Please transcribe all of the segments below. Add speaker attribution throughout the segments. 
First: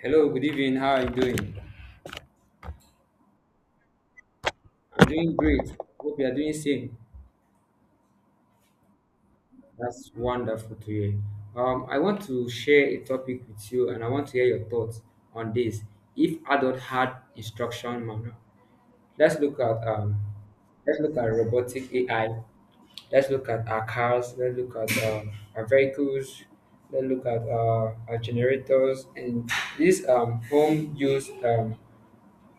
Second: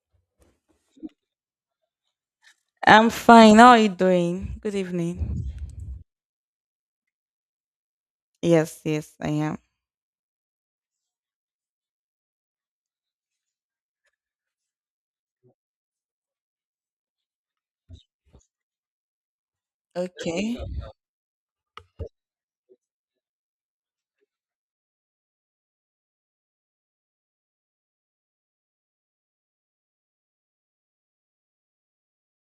Speaker 1: Hello, good evening. How are you doing?
Speaker 2: I'm fine. How are you doing? Good
Speaker 1: I'm doing
Speaker 2: evening.
Speaker 1: great. Hope you are doing same.
Speaker 2: Yes, yes, I am.
Speaker 1: That's wonderful to hear. I want to share a topic with you, and I want to hear your thoughts on this. If adult had instruction manual, let's look at um,
Speaker 2: Okay.
Speaker 1: let's look at robotic AI. Let's look at our cars. Let's look at our vehicles. Let's look at our generators and these home use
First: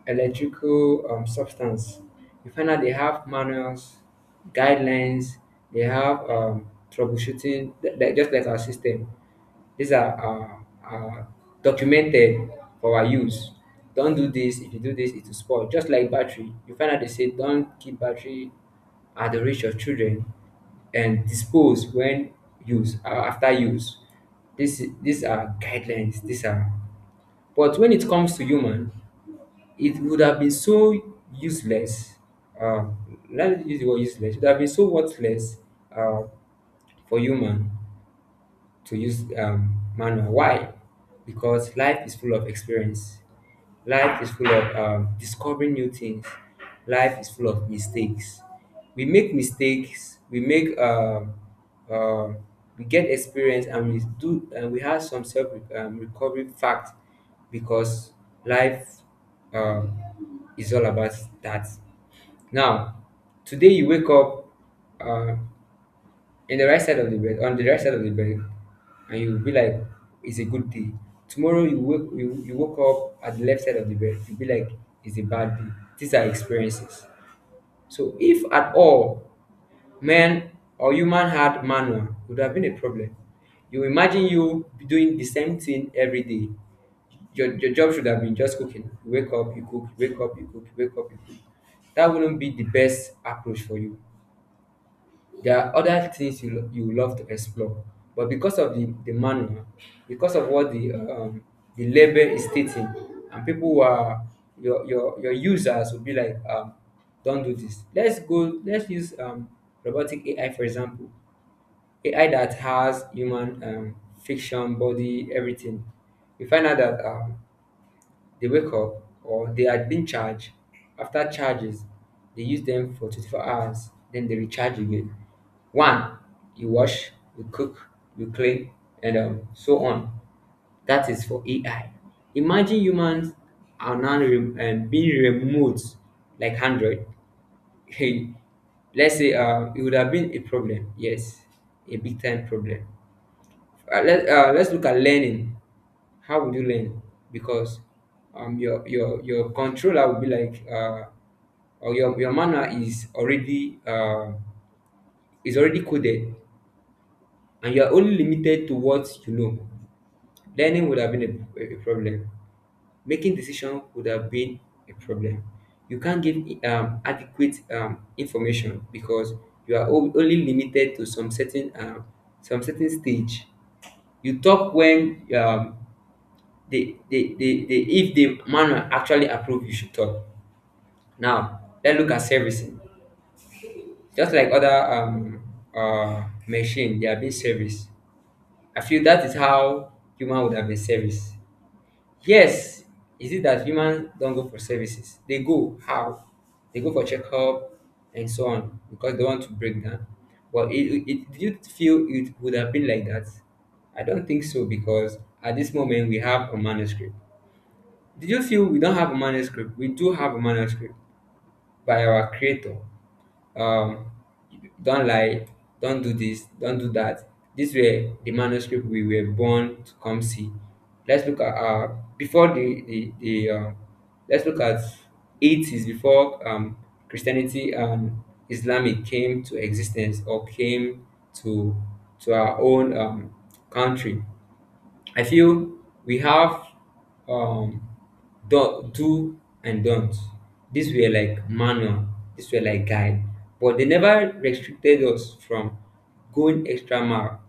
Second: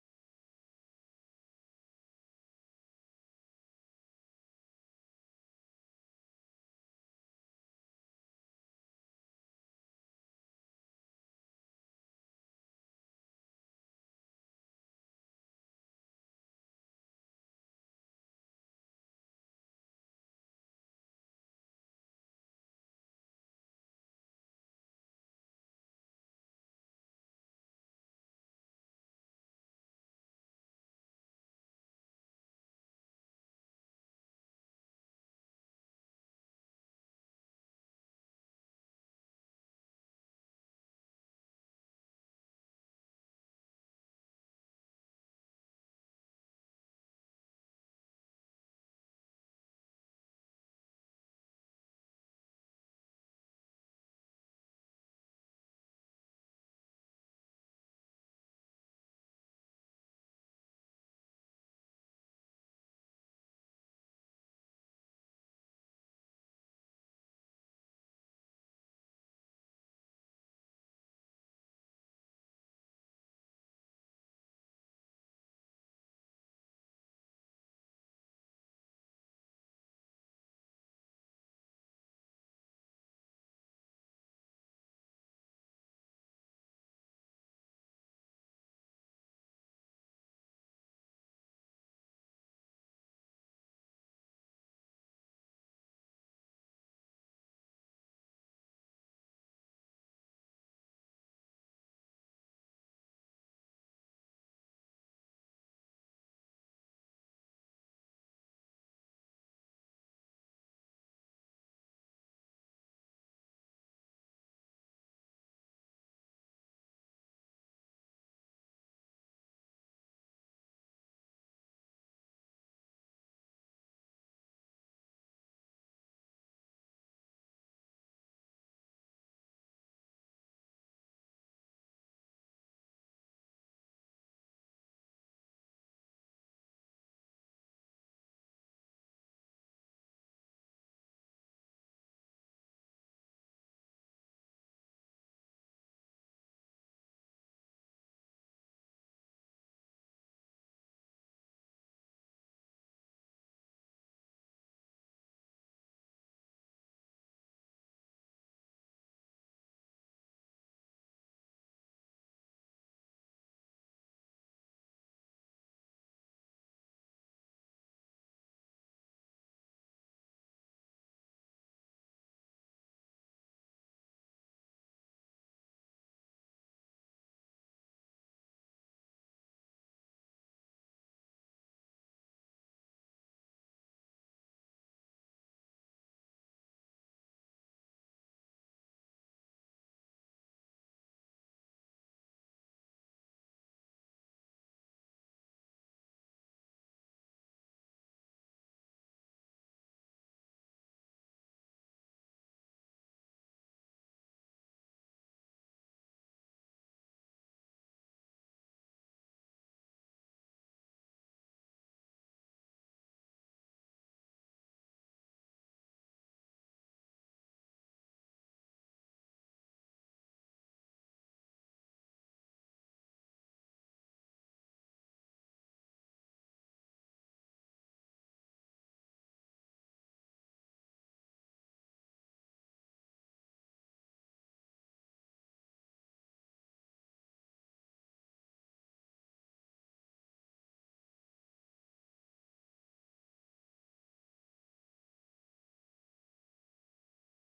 Speaker 1: electrical substance. You find out they have manuals, guidelines, they have troubleshooting, just like our system. These are uh, uh, documented for our use. Don't do this. If you do this, it will spoil. Just like battery, you find out they say don't keep battery at the reach of children and dispose when use after use. This These are guidelines. These are but when it comes to human, it would have been so useless. Uh, Let us use the word useless. It would have been so worthless uh, for human to use manual. Why? Because life is full of experience. Life is full of discovering new things. Life is full of mistakes. We make mistakes. We make um, we get experience, and we do, and we have some self recovery fact because life um, is all about that. Now, today you wake up. Uh, in the right side of the bed, on the right side of the bed, and you'll be like, it's a good day. Tomorrow you woke up at the left side of the bed, you'll be like, it's a bad day. These are experiences. So if at all man or human had manual, it would have been a problem. You imagine you doing the same thing every day. Your job should have been just cooking. You wake up, you cook, you wake up, you cook, you wake up, you cook. That wouldn't be the best approach for you. There are other things you love to explore, but because of the manual, because of what the the label is stating, and people who are your users will be like, don't do this. Let's go. Let's use robotic AI for example, AI that has human fiction, body, everything. You find out that they wake up or they had been charged. After charges, they use them for 24 hours, then they recharge again. One, you wash, you cook, you clean, and so on. That is for AI. Imagine humans are now being removed like Android. Hey, let's say it would have been a problem. Yes, a big time problem. Let's look at learning. How would you learn? Because your your controller will be like or your manual is already coded, and you are only limited to what you know. Learning would have been a problem making decision would have been a problem. You can't give adequate information because you are only limited to some certain stage. You talk when the if the manual actually approve you should talk. Now let's look at servicing. Just like other machine, they are being serviced. I feel that is how human would have been serviced. Yes, is it that humans don't go for services? They go how? They go for checkup and so on because they want to break down. Well, do you feel it would have been like that? I don't think so because at this moment we have a manuscript. Did you feel we don't have a manuscript? We do have a manuscript by our creator. um don't lie, don't do this, don't do that. These were the manuscript we were born to come see. Let's look at before the let's look at 80s before christianity and islamic came to existence or came to to our own country. I feel we have um, do and don't. These were like manual, these were like guide, but they never restricted us from going extra mile.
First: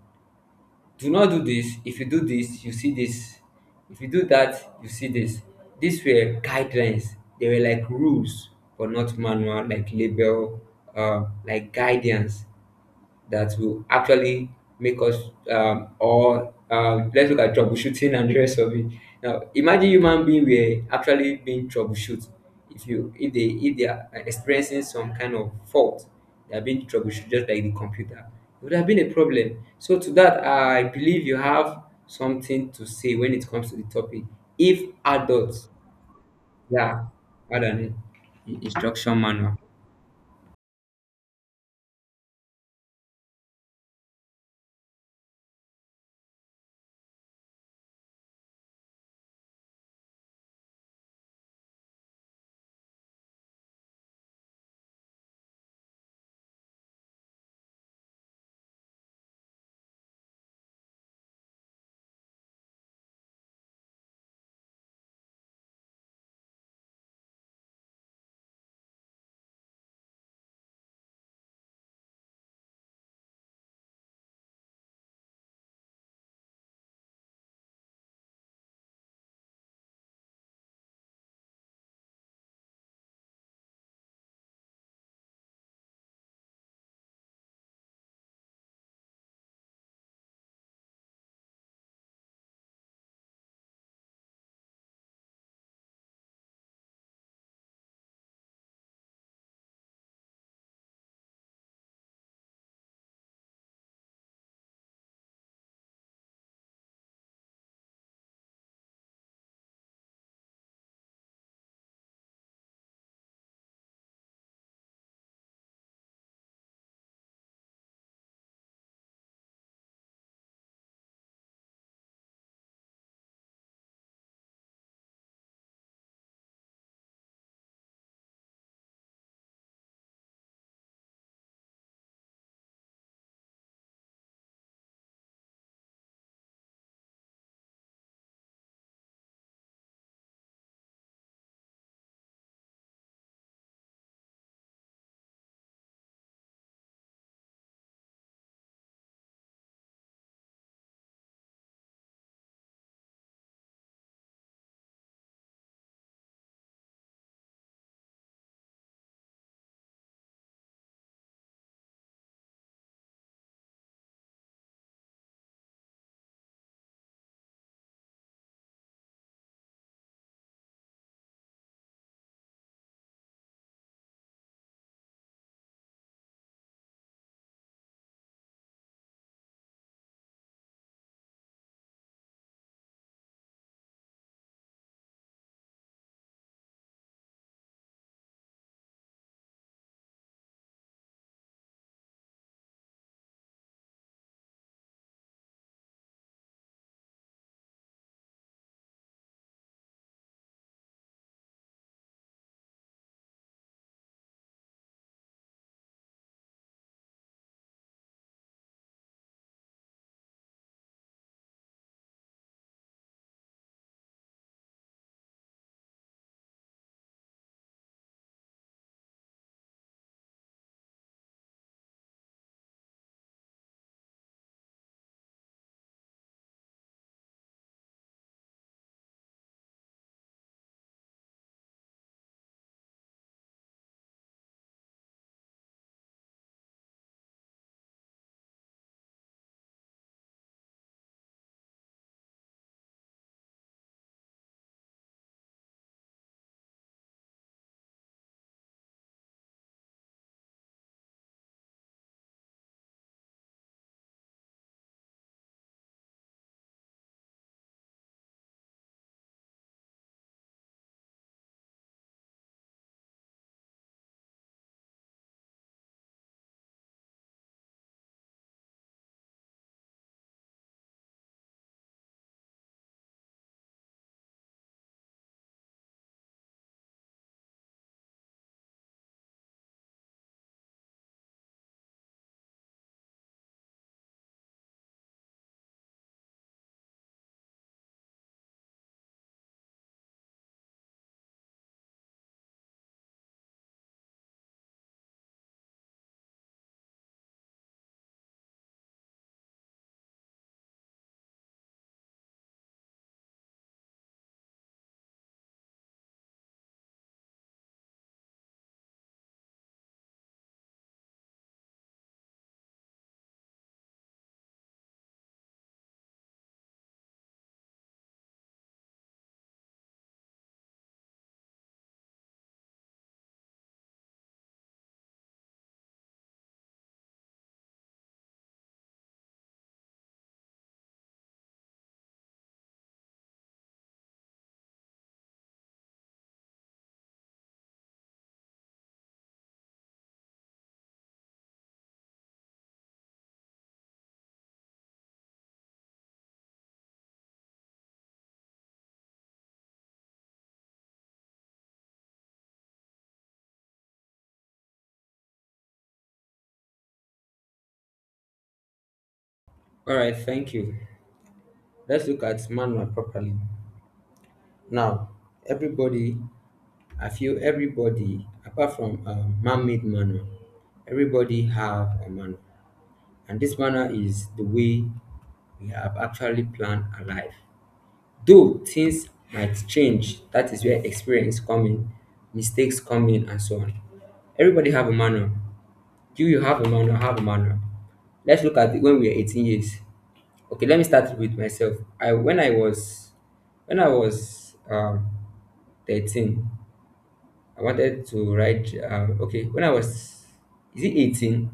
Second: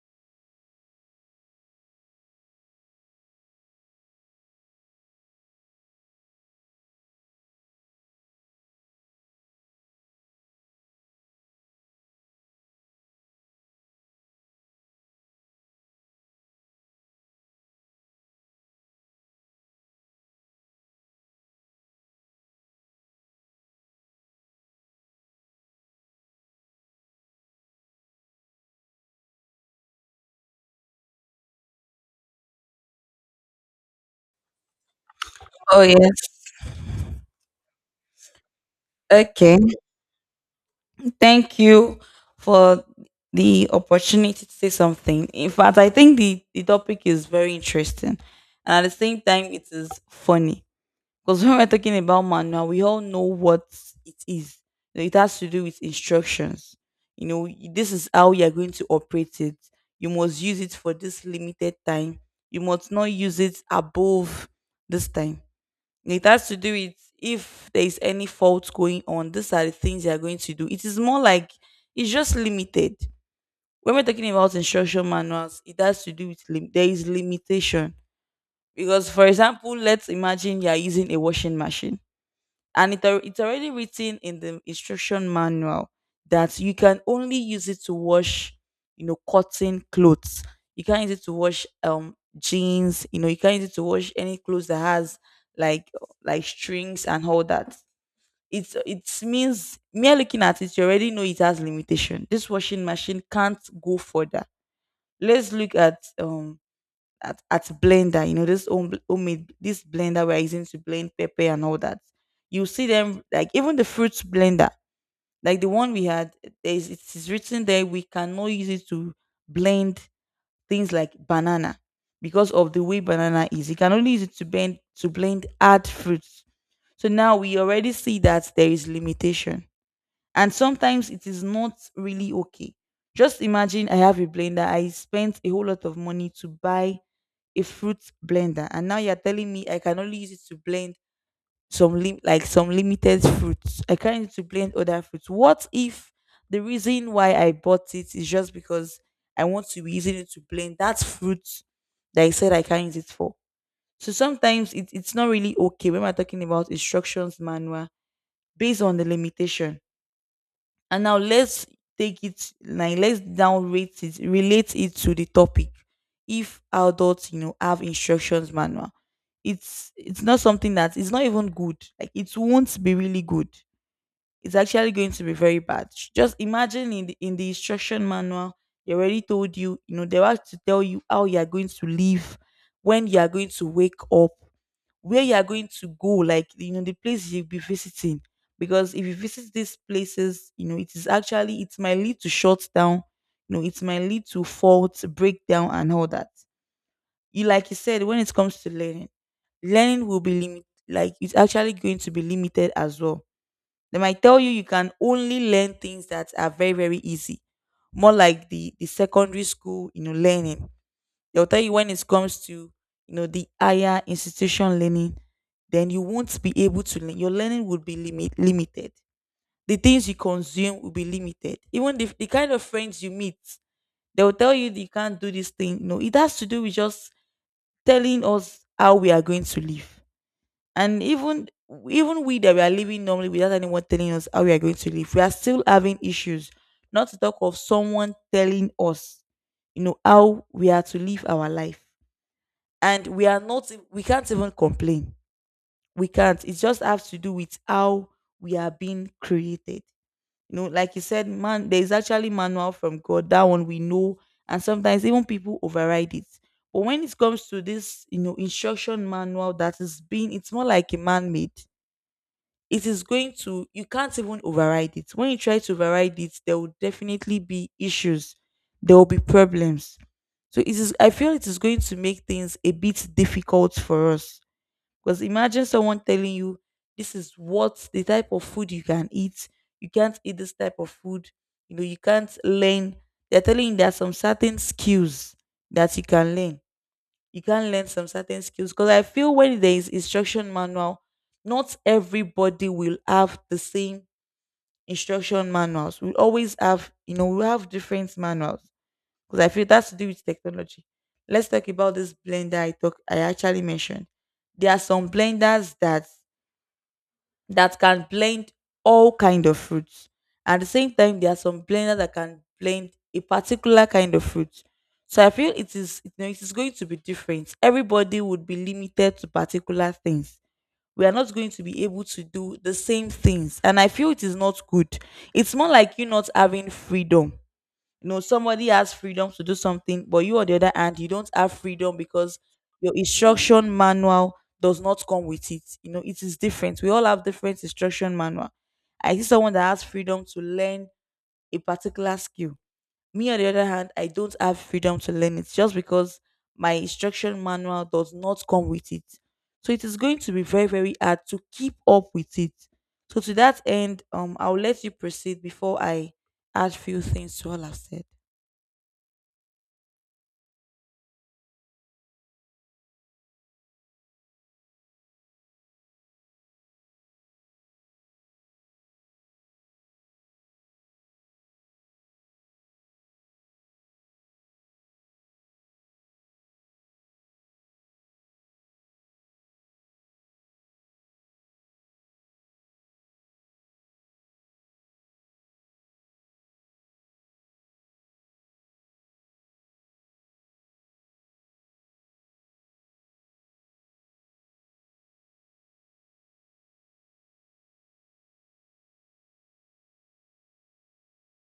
Speaker 1: Do not do this. If you do this, you see this. If you do that, you see this. These were guidelines. They were like rules, but not manual, like label, like guidance that will actually make us or let's look at troubleshooting and the rest of it. Now, imagine human being were actually being troubleshoot. If they are experiencing some kind of fault, they are being troubleshoot just like the computer. It would have been a problem. So to that, I believe you have something to say when it comes to the topic. If adults,
Speaker 2: Oh, yes.
Speaker 1: yeah, rather than instruction manual.
Speaker 2: Okay. Thank you for the opportunity to say something. In fact, I think the topic is very interesting. And at the same time, it is funny. Because when we're talking about manual, we all know what it is. You know, it has to do with instructions. This is how you are going to operate it. You must use it for this limited time. You must not use it above this time. And it has to do with if there is any fault going on. These are the things you are going to do. It is more like it's just limited. When we're talking about instruction manuals, it has to do with there is limitation. Because, for example, let's imagine you are using a washing machine and it's already written in the instruction manual that you can only use it to wash, you know, cotton clothes. You can't use it to wash jeans. You know, you can't use it to wash any clothes that has like like strings and all that. It's it means mere looking at it, you already know it has limitation. This washing machine can't go further. Let's look at blender. You know, this homemade, this blender we're using to blend pepper and all that. You see them like even the fruits blender, like the one we had. There's it's written there we cannot use it to blend things like banana, because of the way banana is. You can only use it to blend hard fruits. So now we already see that there is limitation, and sometimes it is not really okay. Just imagine I have a blender. I spent a whole lot of money to buy a fruit blender, and now you're telling me I can only use it to blend some like some limited fruits. I can't use it to blend other fruits. What if the reason why I bought it is just because I want to be using it to blend that fruit that I said I can't use it for? So sometimes it's not really okay when we're talking about instructions manual, based on the limitation. And now let's take it like let's now relate it to the topic. If adults, you know, have instructions manual, it's not something that it's not even good. Like it won't be really good. It's actually going to be very bad. Just imagine in the instruction manual, they already told you, you know, they have to tell you how you are going to live, when you are going to wake up, where you are going to go, like, you know, the place you'll be visiting. Because if you visit these places, you know, it is actually it might lead to shutdown. You know, it might lead to faults, breakdown, and all that. You like you said, when it comes to learning, learning will be limited. Like it's actually going to be limited as well. They might tell you you can only learn things that are very, very easy, more like the secondary school, you know, learning. They'll tell you when it comes to, you know, the higher institution learning, then you won't be able to learn. Your learning would be limited. The things you consume will be limited. Even the kind of friends you meet, they'll tell you that you can't do this thing. No, it has to do with just telling us how we are going to live. And even we that we are living normally without anyone telling us how we are going to live, we are still having issues. Not to talk of someone telling us, you know, how we are to live our life, and we are not we can't even complain. We can't. It just has to do with how we are being created. You know, like you said, man, there is actually manual from God, that one we know. And sometimes even people override it. But when it comes to this, you know, instruction manual that is being it's more like a man-made, it is going to you can't even override it. When you try to override it, there will definitely be issues. There will be problems. So it is I feel it is going to make things a bit difficult for us. Because imagine someone telling you this is what the type of food you can eat, you can't eat this type of food. You know, you can't learn. They're telling you there are some certain skills that you can learn. You can learn some certain skills. Because I feel when there is instruction manual, not everybody will have the same instruction manuals. We always have, you know, we have different manuals. Because I feel that's to do with technology. Let's talk about this blender. I actually mentioned there are some blenders that that can blend all kind of fruits. At the same time, there are some blenders that can blend a particular kind of fruit. So I feel it is, you know, it is going to be different. Everybody would be limited to particular things. We are not going to be able to do the same things. And I feel it is not good. It's more like you not having freedom. You know, somebody has freedom to do something, but you on the other hand, you don't have freedom because your instruction manual does not come with it. You know, it is different. We all have different instruction manual. I see someone that has freedom to learn a particular skill. Me, on the other hand, I don't have freedom to learn it just because my instruction manual does not come with it. So it is going to be very, very hard to keep up with it. So to that end, I'll let you proceed before I add few things to all I've said.
Speaker 1: All right, thank you. Let's look at manual properly. Now, everybody, I feel everybody, apart from man-made manner, everybody have a manner, and this manner is the way we have actually planned our life. Though things might change, that is where experience come in, mistakes come in, and so on. Everybody have a manner. Do you have a manner, I have a manner. Let's look at it when we are 18 years. Okay, let me start with myself. I when I was 13. I wanted to write okay when I was is it 18,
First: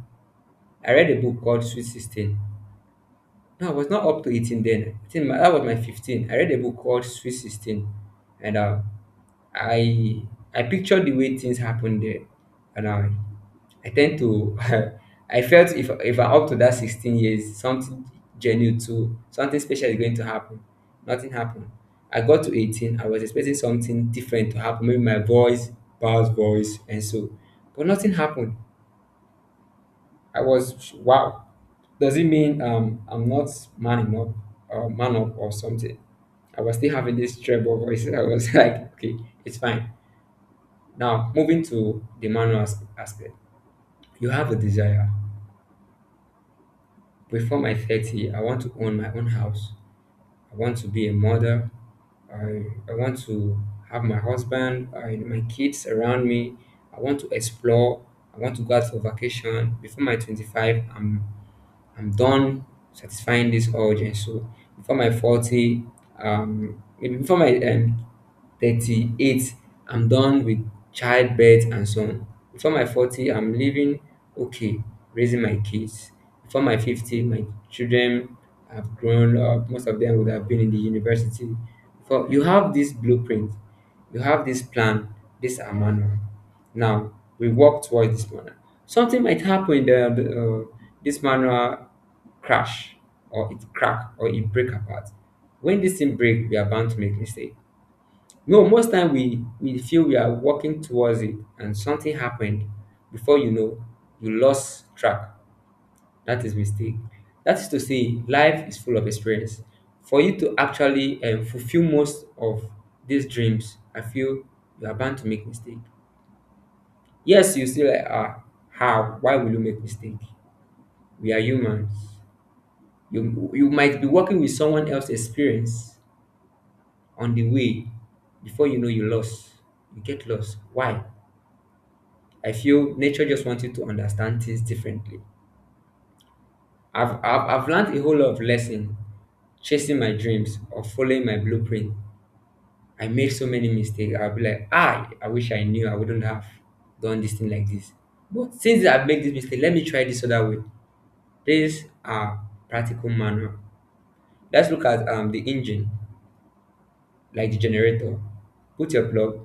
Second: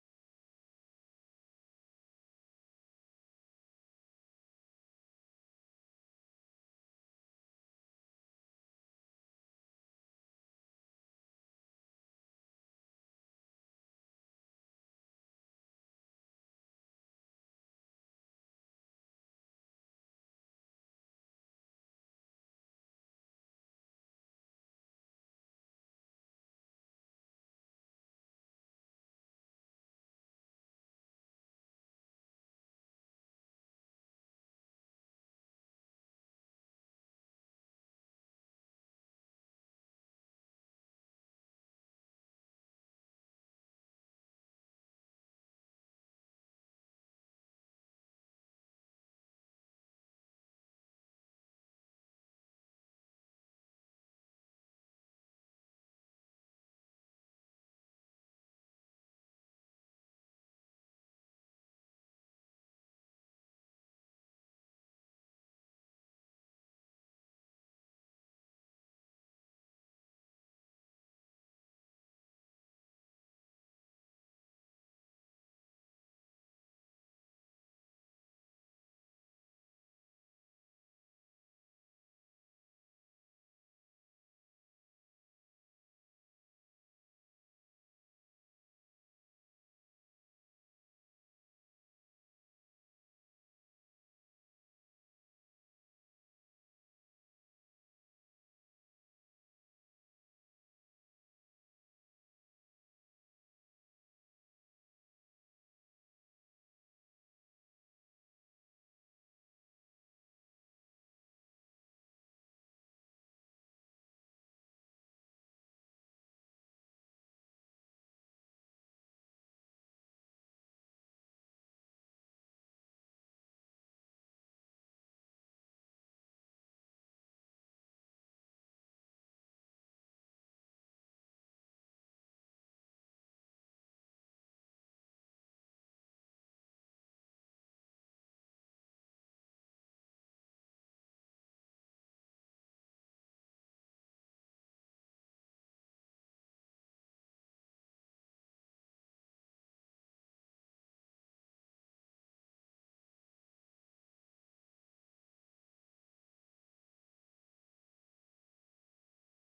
Speaker 1: I read a book called sweet 16. No, I was not up to 18 then, I think that was my 15. I read a book called sweet 16, and I I picture the way things happened there, and I tend to I felt if I'm up to that 16 years, something genuine to something special is going to happen. Nothing happened. I got to 18, I was expecting something different to happen, maybe my voice, Paul's voice, and so, but nothing happened. I was wow. Does it mean I'm not man enough or man up or something? I was still having this treble voice. I was like, okay, it's fine. Now, moving to the aspect, you have a desire. Before my 30, I want to own my own house. I want to be a mother. I, I want to have my husband and my kids around me. I want to explore. I want to go out for vacation. Before my 25, I'm done satisfying this urge. And so before my 40, maybe before my 38, I'm done with childbirth and so on. Before my 40, I'm living okay, raising my kids. Before my 50, my children have grown up, most of them would have been in the university. For you have this blueprint, you have this plan, this are manual. Now we work towards this manual. Something might happen in the this manual crash, or it crack, or it break apart. When this thing break, we are bound to make mistake. No, most time we feel we are working towards it and something happened, before you know you lost track. That is mistake. That is to say life is full of experience. For you to actually fulfill most of these dreams, I feel you are bound to make mistake. Yes, you still like ah, how why will you make mistake? We are humans. You you might be working with someone else's experience on the way before you know you lost. You get lost. Why? I feel nature just wants you to understand things differently. I've learned a whole lot of lesson chasing my dreams or following my blueprint. I made so many mistakes. I'll be like, ah, I wish I knew I wouldn't have done this thing like this. But since I've made this mistake, let me try this other way. This practical manual. Let's look at the engine, like the generator. Put your plug,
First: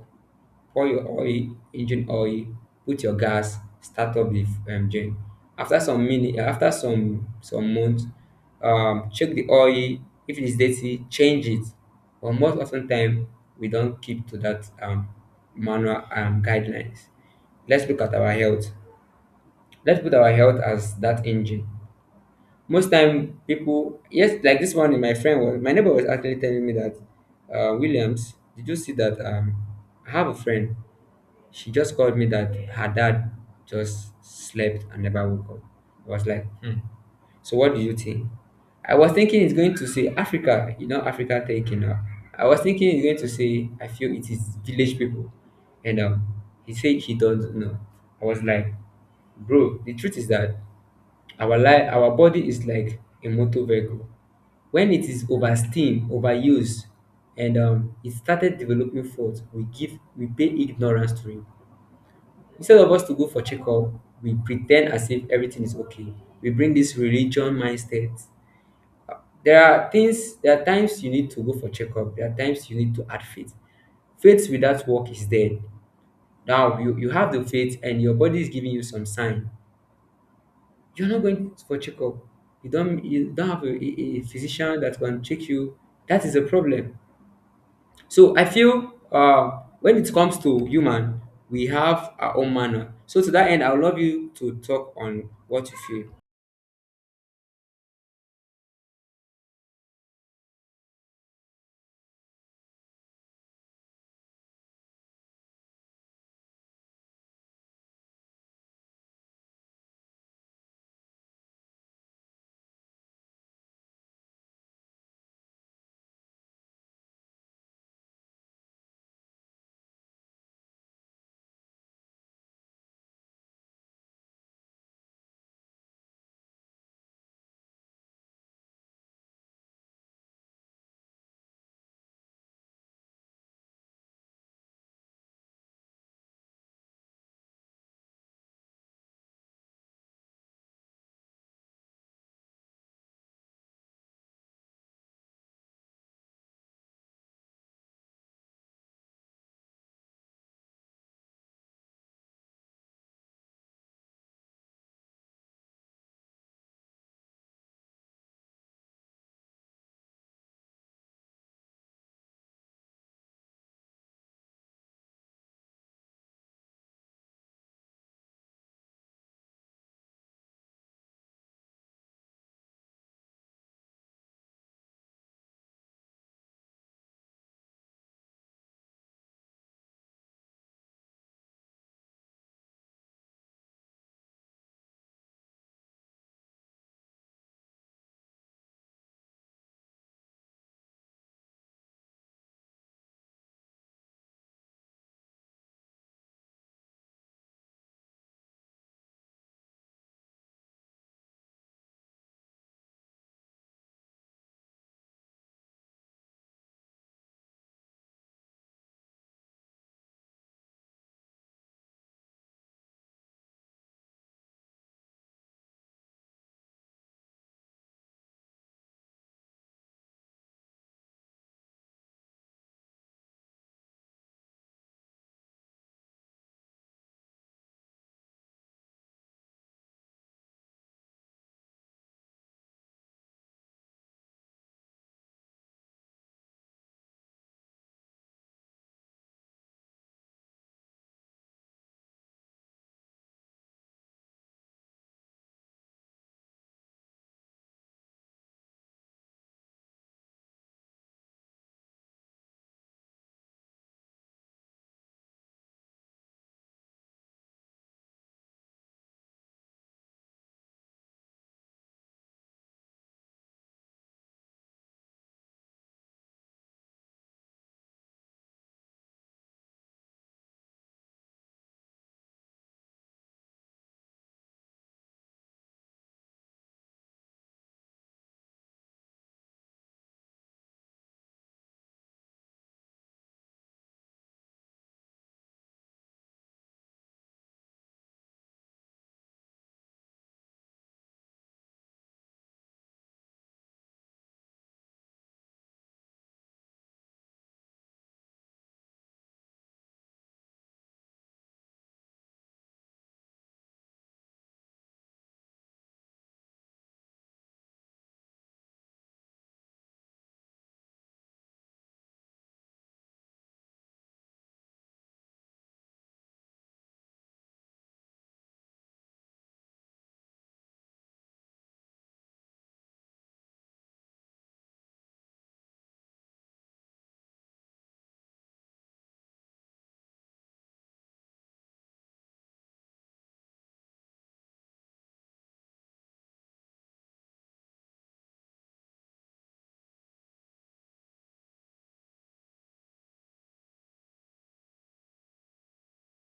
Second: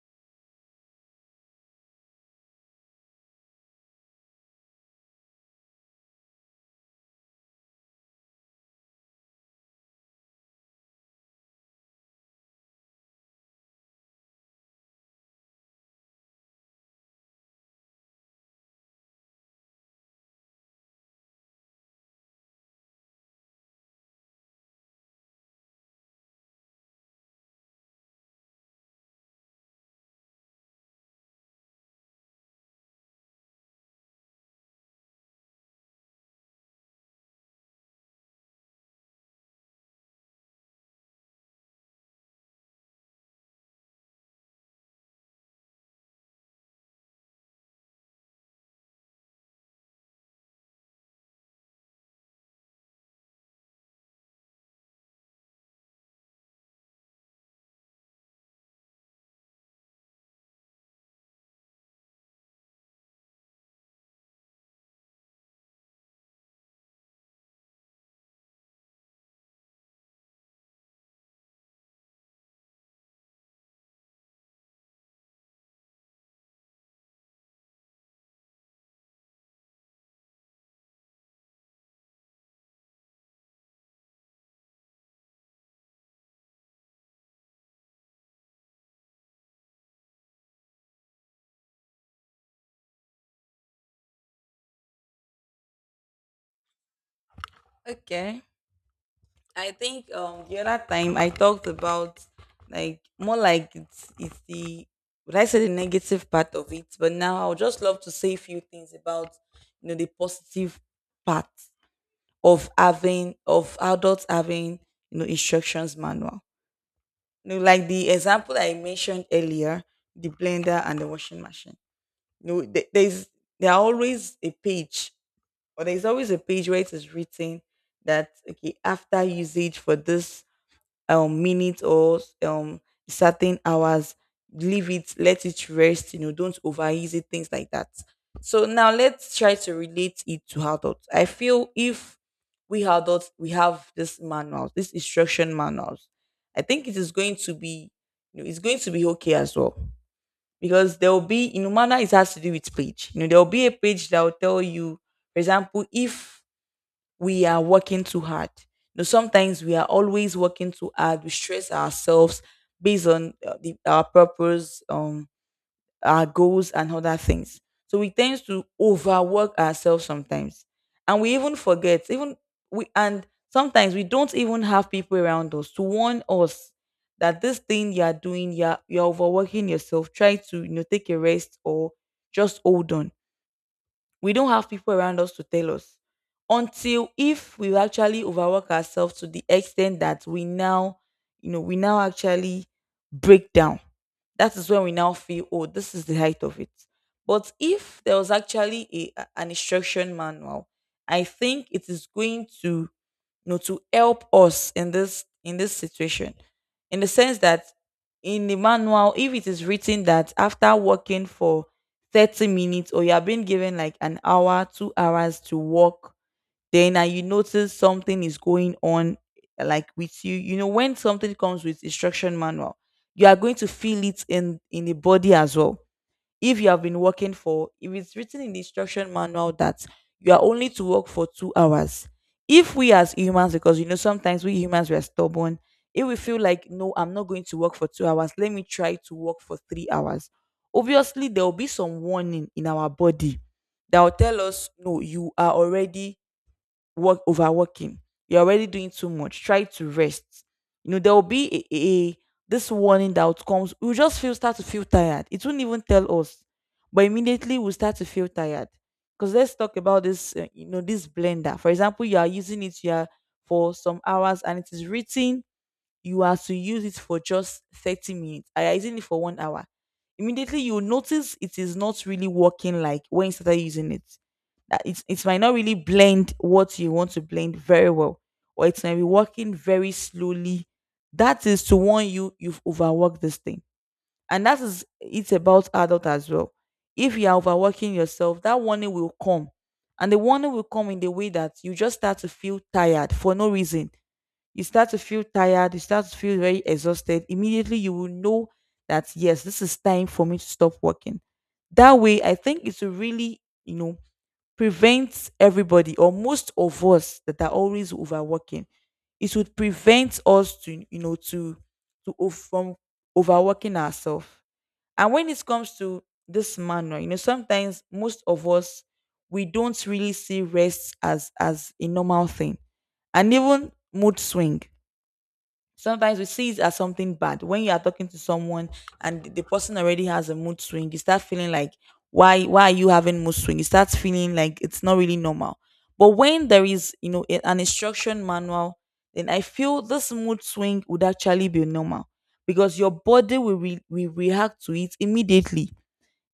Speaker 1: pour your oil, engine oil, put your gas, start up the gen. After some minute, after some months, check the oil. If it is dirty, change it. But most often time, we don't keep to that manual guidelines. Let's look at our health. Let's put our health as that engine. Most time, people yes, like this one. My neighbor was actually telling me that Williams. Did you see that? I have a friend. She just called me that her dad just slept and never woke up. I was like, hmm. So what do you think? I was thinking it's going to say Africa, you know, Africa taking up. I was thinking it's going to say I feel it is village people, and he said he don't know. I was like, bro, the truth is that our life, our body is like a motor vehicle. When it is oversteam, overused, and it started developing faults, we pay ignorance to it. Instead of us to go for checkup, we pretend as if everything is okay. We bring this religion mindset. There are things, there are times you need to go for checkup. There are times you need to add faith. Faith without work is dead. Now you have the faith and your body is giving you some sign. You're not going for checkup. You don't have a physician that can check you. That is a problem. So I feel when it comes to human, we have our own manner. So to that end, I would love you to talk on what you feel.
Speaker 2: Okay. I think the other time I talked about like more like it's the would I say the negative part of it, but now I would just love to say a few things about, you know, the positive part of having of adults having, you know, instructions manual. You know, like the example I mentioned earlier, the blender and the washing machine. You know, there are always a page, or there's always a page where it is written that okay after usage for this minutes or certain hours, leave it, let it rest, you know, don't overuse it, things like that. So now let's try to relate it to adults. I feel if we adults we have this manuals this instruction manuals, I think it is going to be, you know, it's going to be okay as well. Because there will be in know, manner it has to do with page. You know, there will be a page that will tell you, for example, if we are working too hard. You know, sometimes we are always working too hard. We stress ourselves based on our purpose, our goals, and other things. So we tend to overwork ourselves sometimes, and we even forget. Even we and sometimes we don't even have people around us to warn us that this thing you are doing, you are overworking yourself. Try to, you know, take a rest or just hold on. We don't have people around us to tell us until if we actually overwork ourselves to the extent that we now, you know, we now actually break down. That is when we now feel, oh, this is the height of it. But if there was actually an instruction manual, I think it is going to, you know, to help us in this situation, in the sense that in the manual, if it is written that after working for 30 minutes or you are being given like an hour, 2 hours to work, then and you notice something is going on like with you. You know, when something comes with instruction manual, you are going to feel it in the body as well. If you have been working for if it's written in the instruction manual that you are only to work for 2 hours, if we as humans, because you know, sometimes we humans we are stubborn, it will feel like no, I'm not going to work for 2 hours, let me try to work for 3 hours. Obviously there will be some warning in our body that will tell us no, you are already work overworking. You're already doing too much. Try to rest. You know, there will be a this warning that comes. We'll just feel start to feel tired. It won't even tell us, but immediately we'll start to feel tired. Because let's talk about this blender. For example, you are using it here for some hours, and it is written you are to use it for just 30 minutes. I am using it for 1 hour. Immediately you will notice it is not really working like when you started using it, that it might not really blend what you want to blend very well, or it might be working very slowly. That is to warn you you've overworked this thing, and that is it's about adult as well. If you are overworking yourself, that warning will come, and the warning will come in the way that you just start to feel tired for no reason. You start to feel tired, you start to feel very exhausted. Immediately, you will know that yes, this is time for me to stop working. That way, I think it's really, you know prevent everybody or most of us that are always overworking. It would prevent us to you know to o- from overworking ourselves. And when it comes to this manner, sometimes most of us, we don't really see rest as a normal thing. And even mood swing, sometimes we see it as something bad. When you are talking to someone and the person already has a mood swing, you start feeling like, why are you having mood swing? You start feeling like it's not really normal. But when there is, an instruction manual, then I feel this mood swing would actually be normal, because your body will, will react to it immediately.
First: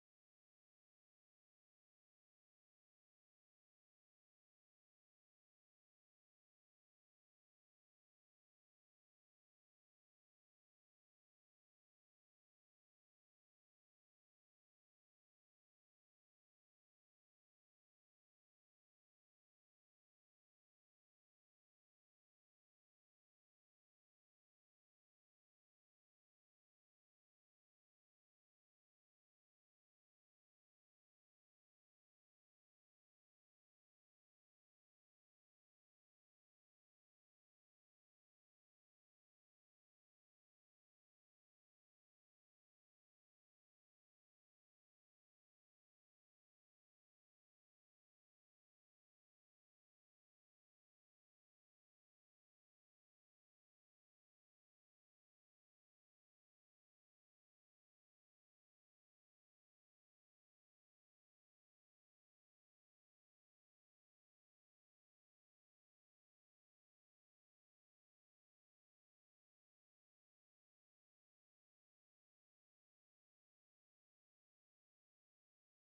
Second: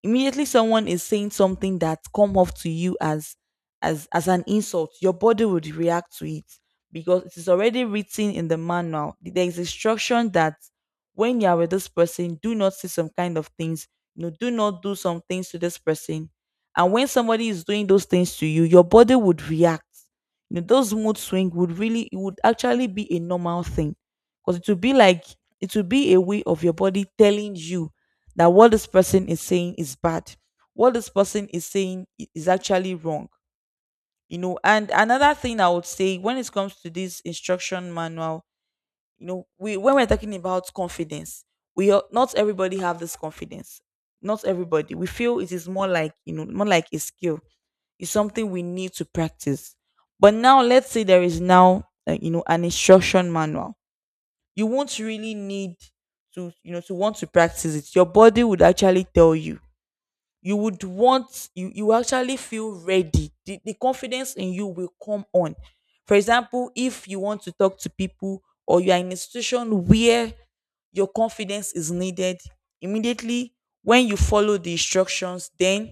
Speaker 2: Immediately someone is saying something that come off to you as as an insult, your body would react to it, because it is already written in the manual. There is instruction that when you are with this person, do not say some kind of things. Do not do some things to this person. And when somebody is doing those things to you, your body would react. Those mood swing would really, it would actually be a normal thing, because it would be a way of your body telling you that what this person is saying is bad, what this person is saying is actually wrong. And another thing I would say, when it comes to this instruction manual, you know we when we're talking about confidence, not everybody have this confidence. Not everybody, we feel it is more like a skill. It's something we need to practice. But now, let's say there is now, an instruction manual. You won't really need to want to practice it. Your body would actually tell you, you would want you actually feel ready, the confidence in you will come on. For example, if you want to talk to people, or you are in a situation where your confidence is needed, immediately when you follow the instructions, then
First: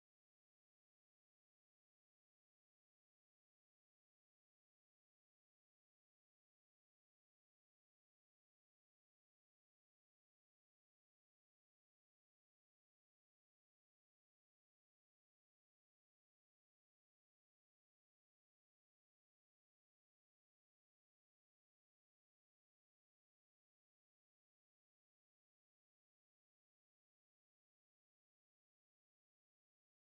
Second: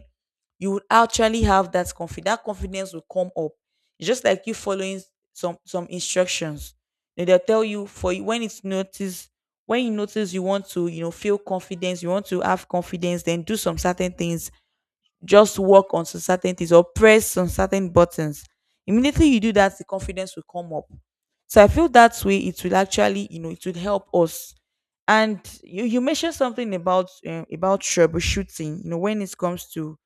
Speaker 2: you would actually have that confidence. That confidence will come up. It's just like you following some instructions. Then they'll tell you, for you when it's noticed, when you notice you want to, feel confidence, you want to have confidence, then do some certain things, just work on some certain things or press some certain buttons. Immediately you do that, the confidence will come up. So I feel that way, it will actually, it will help us. And you mentioned something about troubleshooting, when it comes to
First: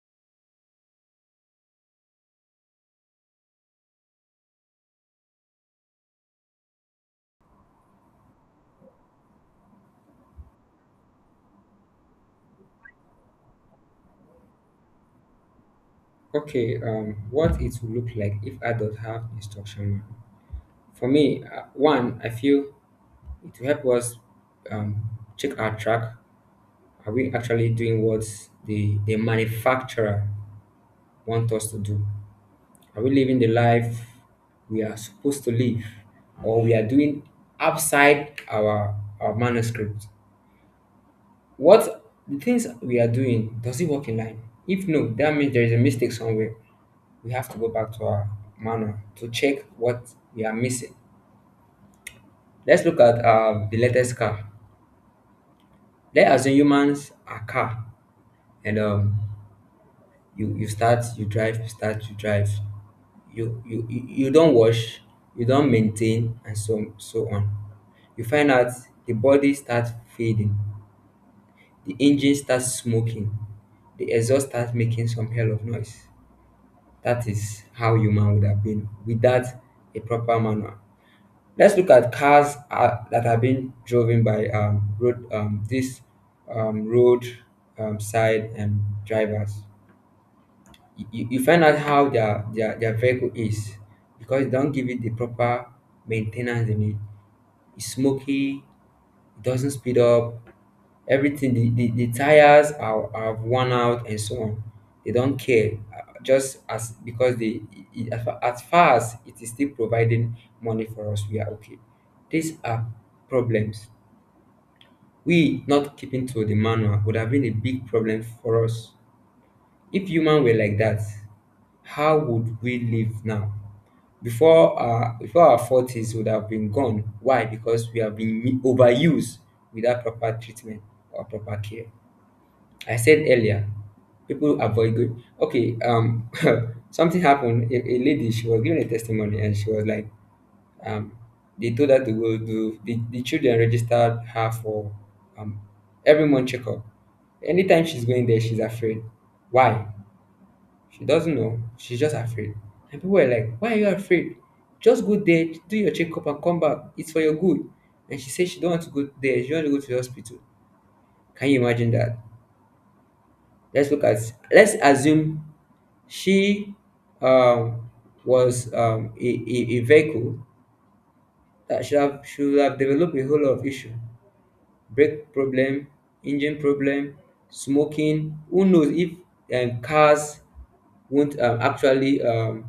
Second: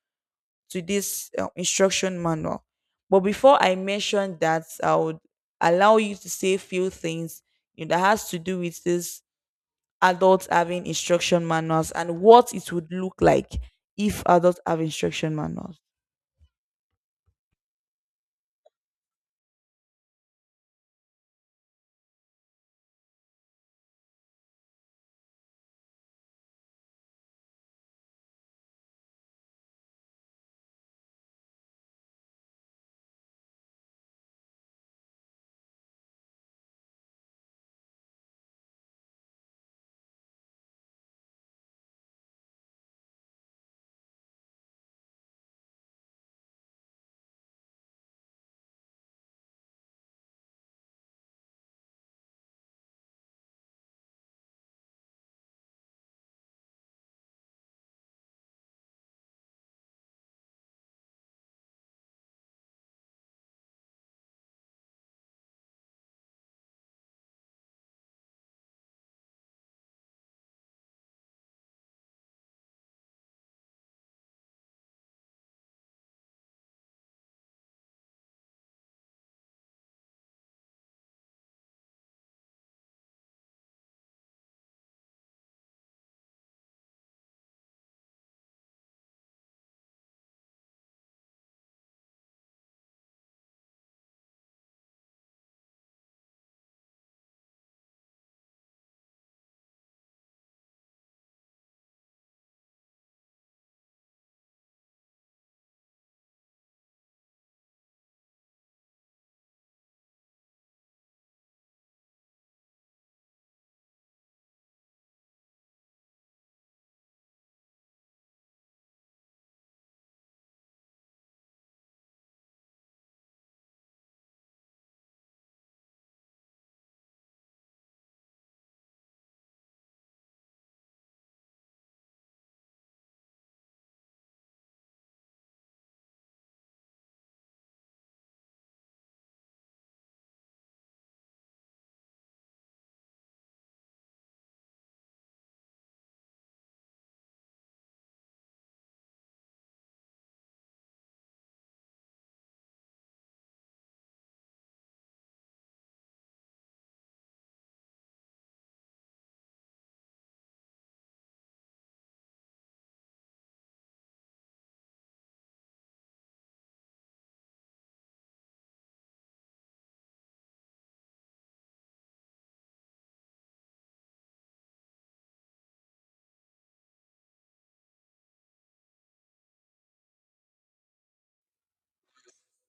Speaker 2: to this instruction manual. But before I mention that, I would allow you to say a few things, that has to do with this, adults having instruction manuals and what it would look like if adults have instruction manuals.
Speaker 1: Okay, what it will look like if adults have instruction manual. For me, one, I feel it will help us um, check our track. Are we actually doing what the manufacturer want us to do? Are we living the life we are supposed to live, or we are doing outside our manuscript? What the things we are doing, does it work in line? If no, that means there is a mistake somewhere. We have to go back to our manual to check what we are missing. Let's look at the latest car. Let's assume humans are car, and you start, you drive, you start, you drive. You don't wash, you don't maintain, and so on. You find out the body starts fading, the engine starts smoking, the exhaust starts making some hell of noise. That is how human would have been without a proper manual. Let's look at cars that have been driven by road side drivers. You find out how their vehicle is because they don't give it the proper maintenance they need. It's smoky, it doesn't speed up, everything the tires are worn out and so on. They don't care, just as because they as far as it is still providing money for us, we are okay. These are problems. We not keeping to the manual would have been a big problem for us. If human were like that, how would we live now? Before our forties would have been gone. Why? Because we have been overused without proper treatment or proper care. I said earlier, people avoid good. Okay, something happened. A lady, she was giving a testimony, and she was like, um, they told her to go do. The children registered her for um every month checkup. Anytime she's going there, she's afraid. Why? She doesn't know. She's just afraid. And people were like, "Why are you afraid? Just go there, do your checkup, and come back. It's for your good." And she said she don't want to go there. She want to go to the hospital. Can you imagine that? Let's look at, let's assume she um, was a vehicle that should have developed a whole lot of issue, brake problem, engine problem, smoking. Who knows if cars won't actually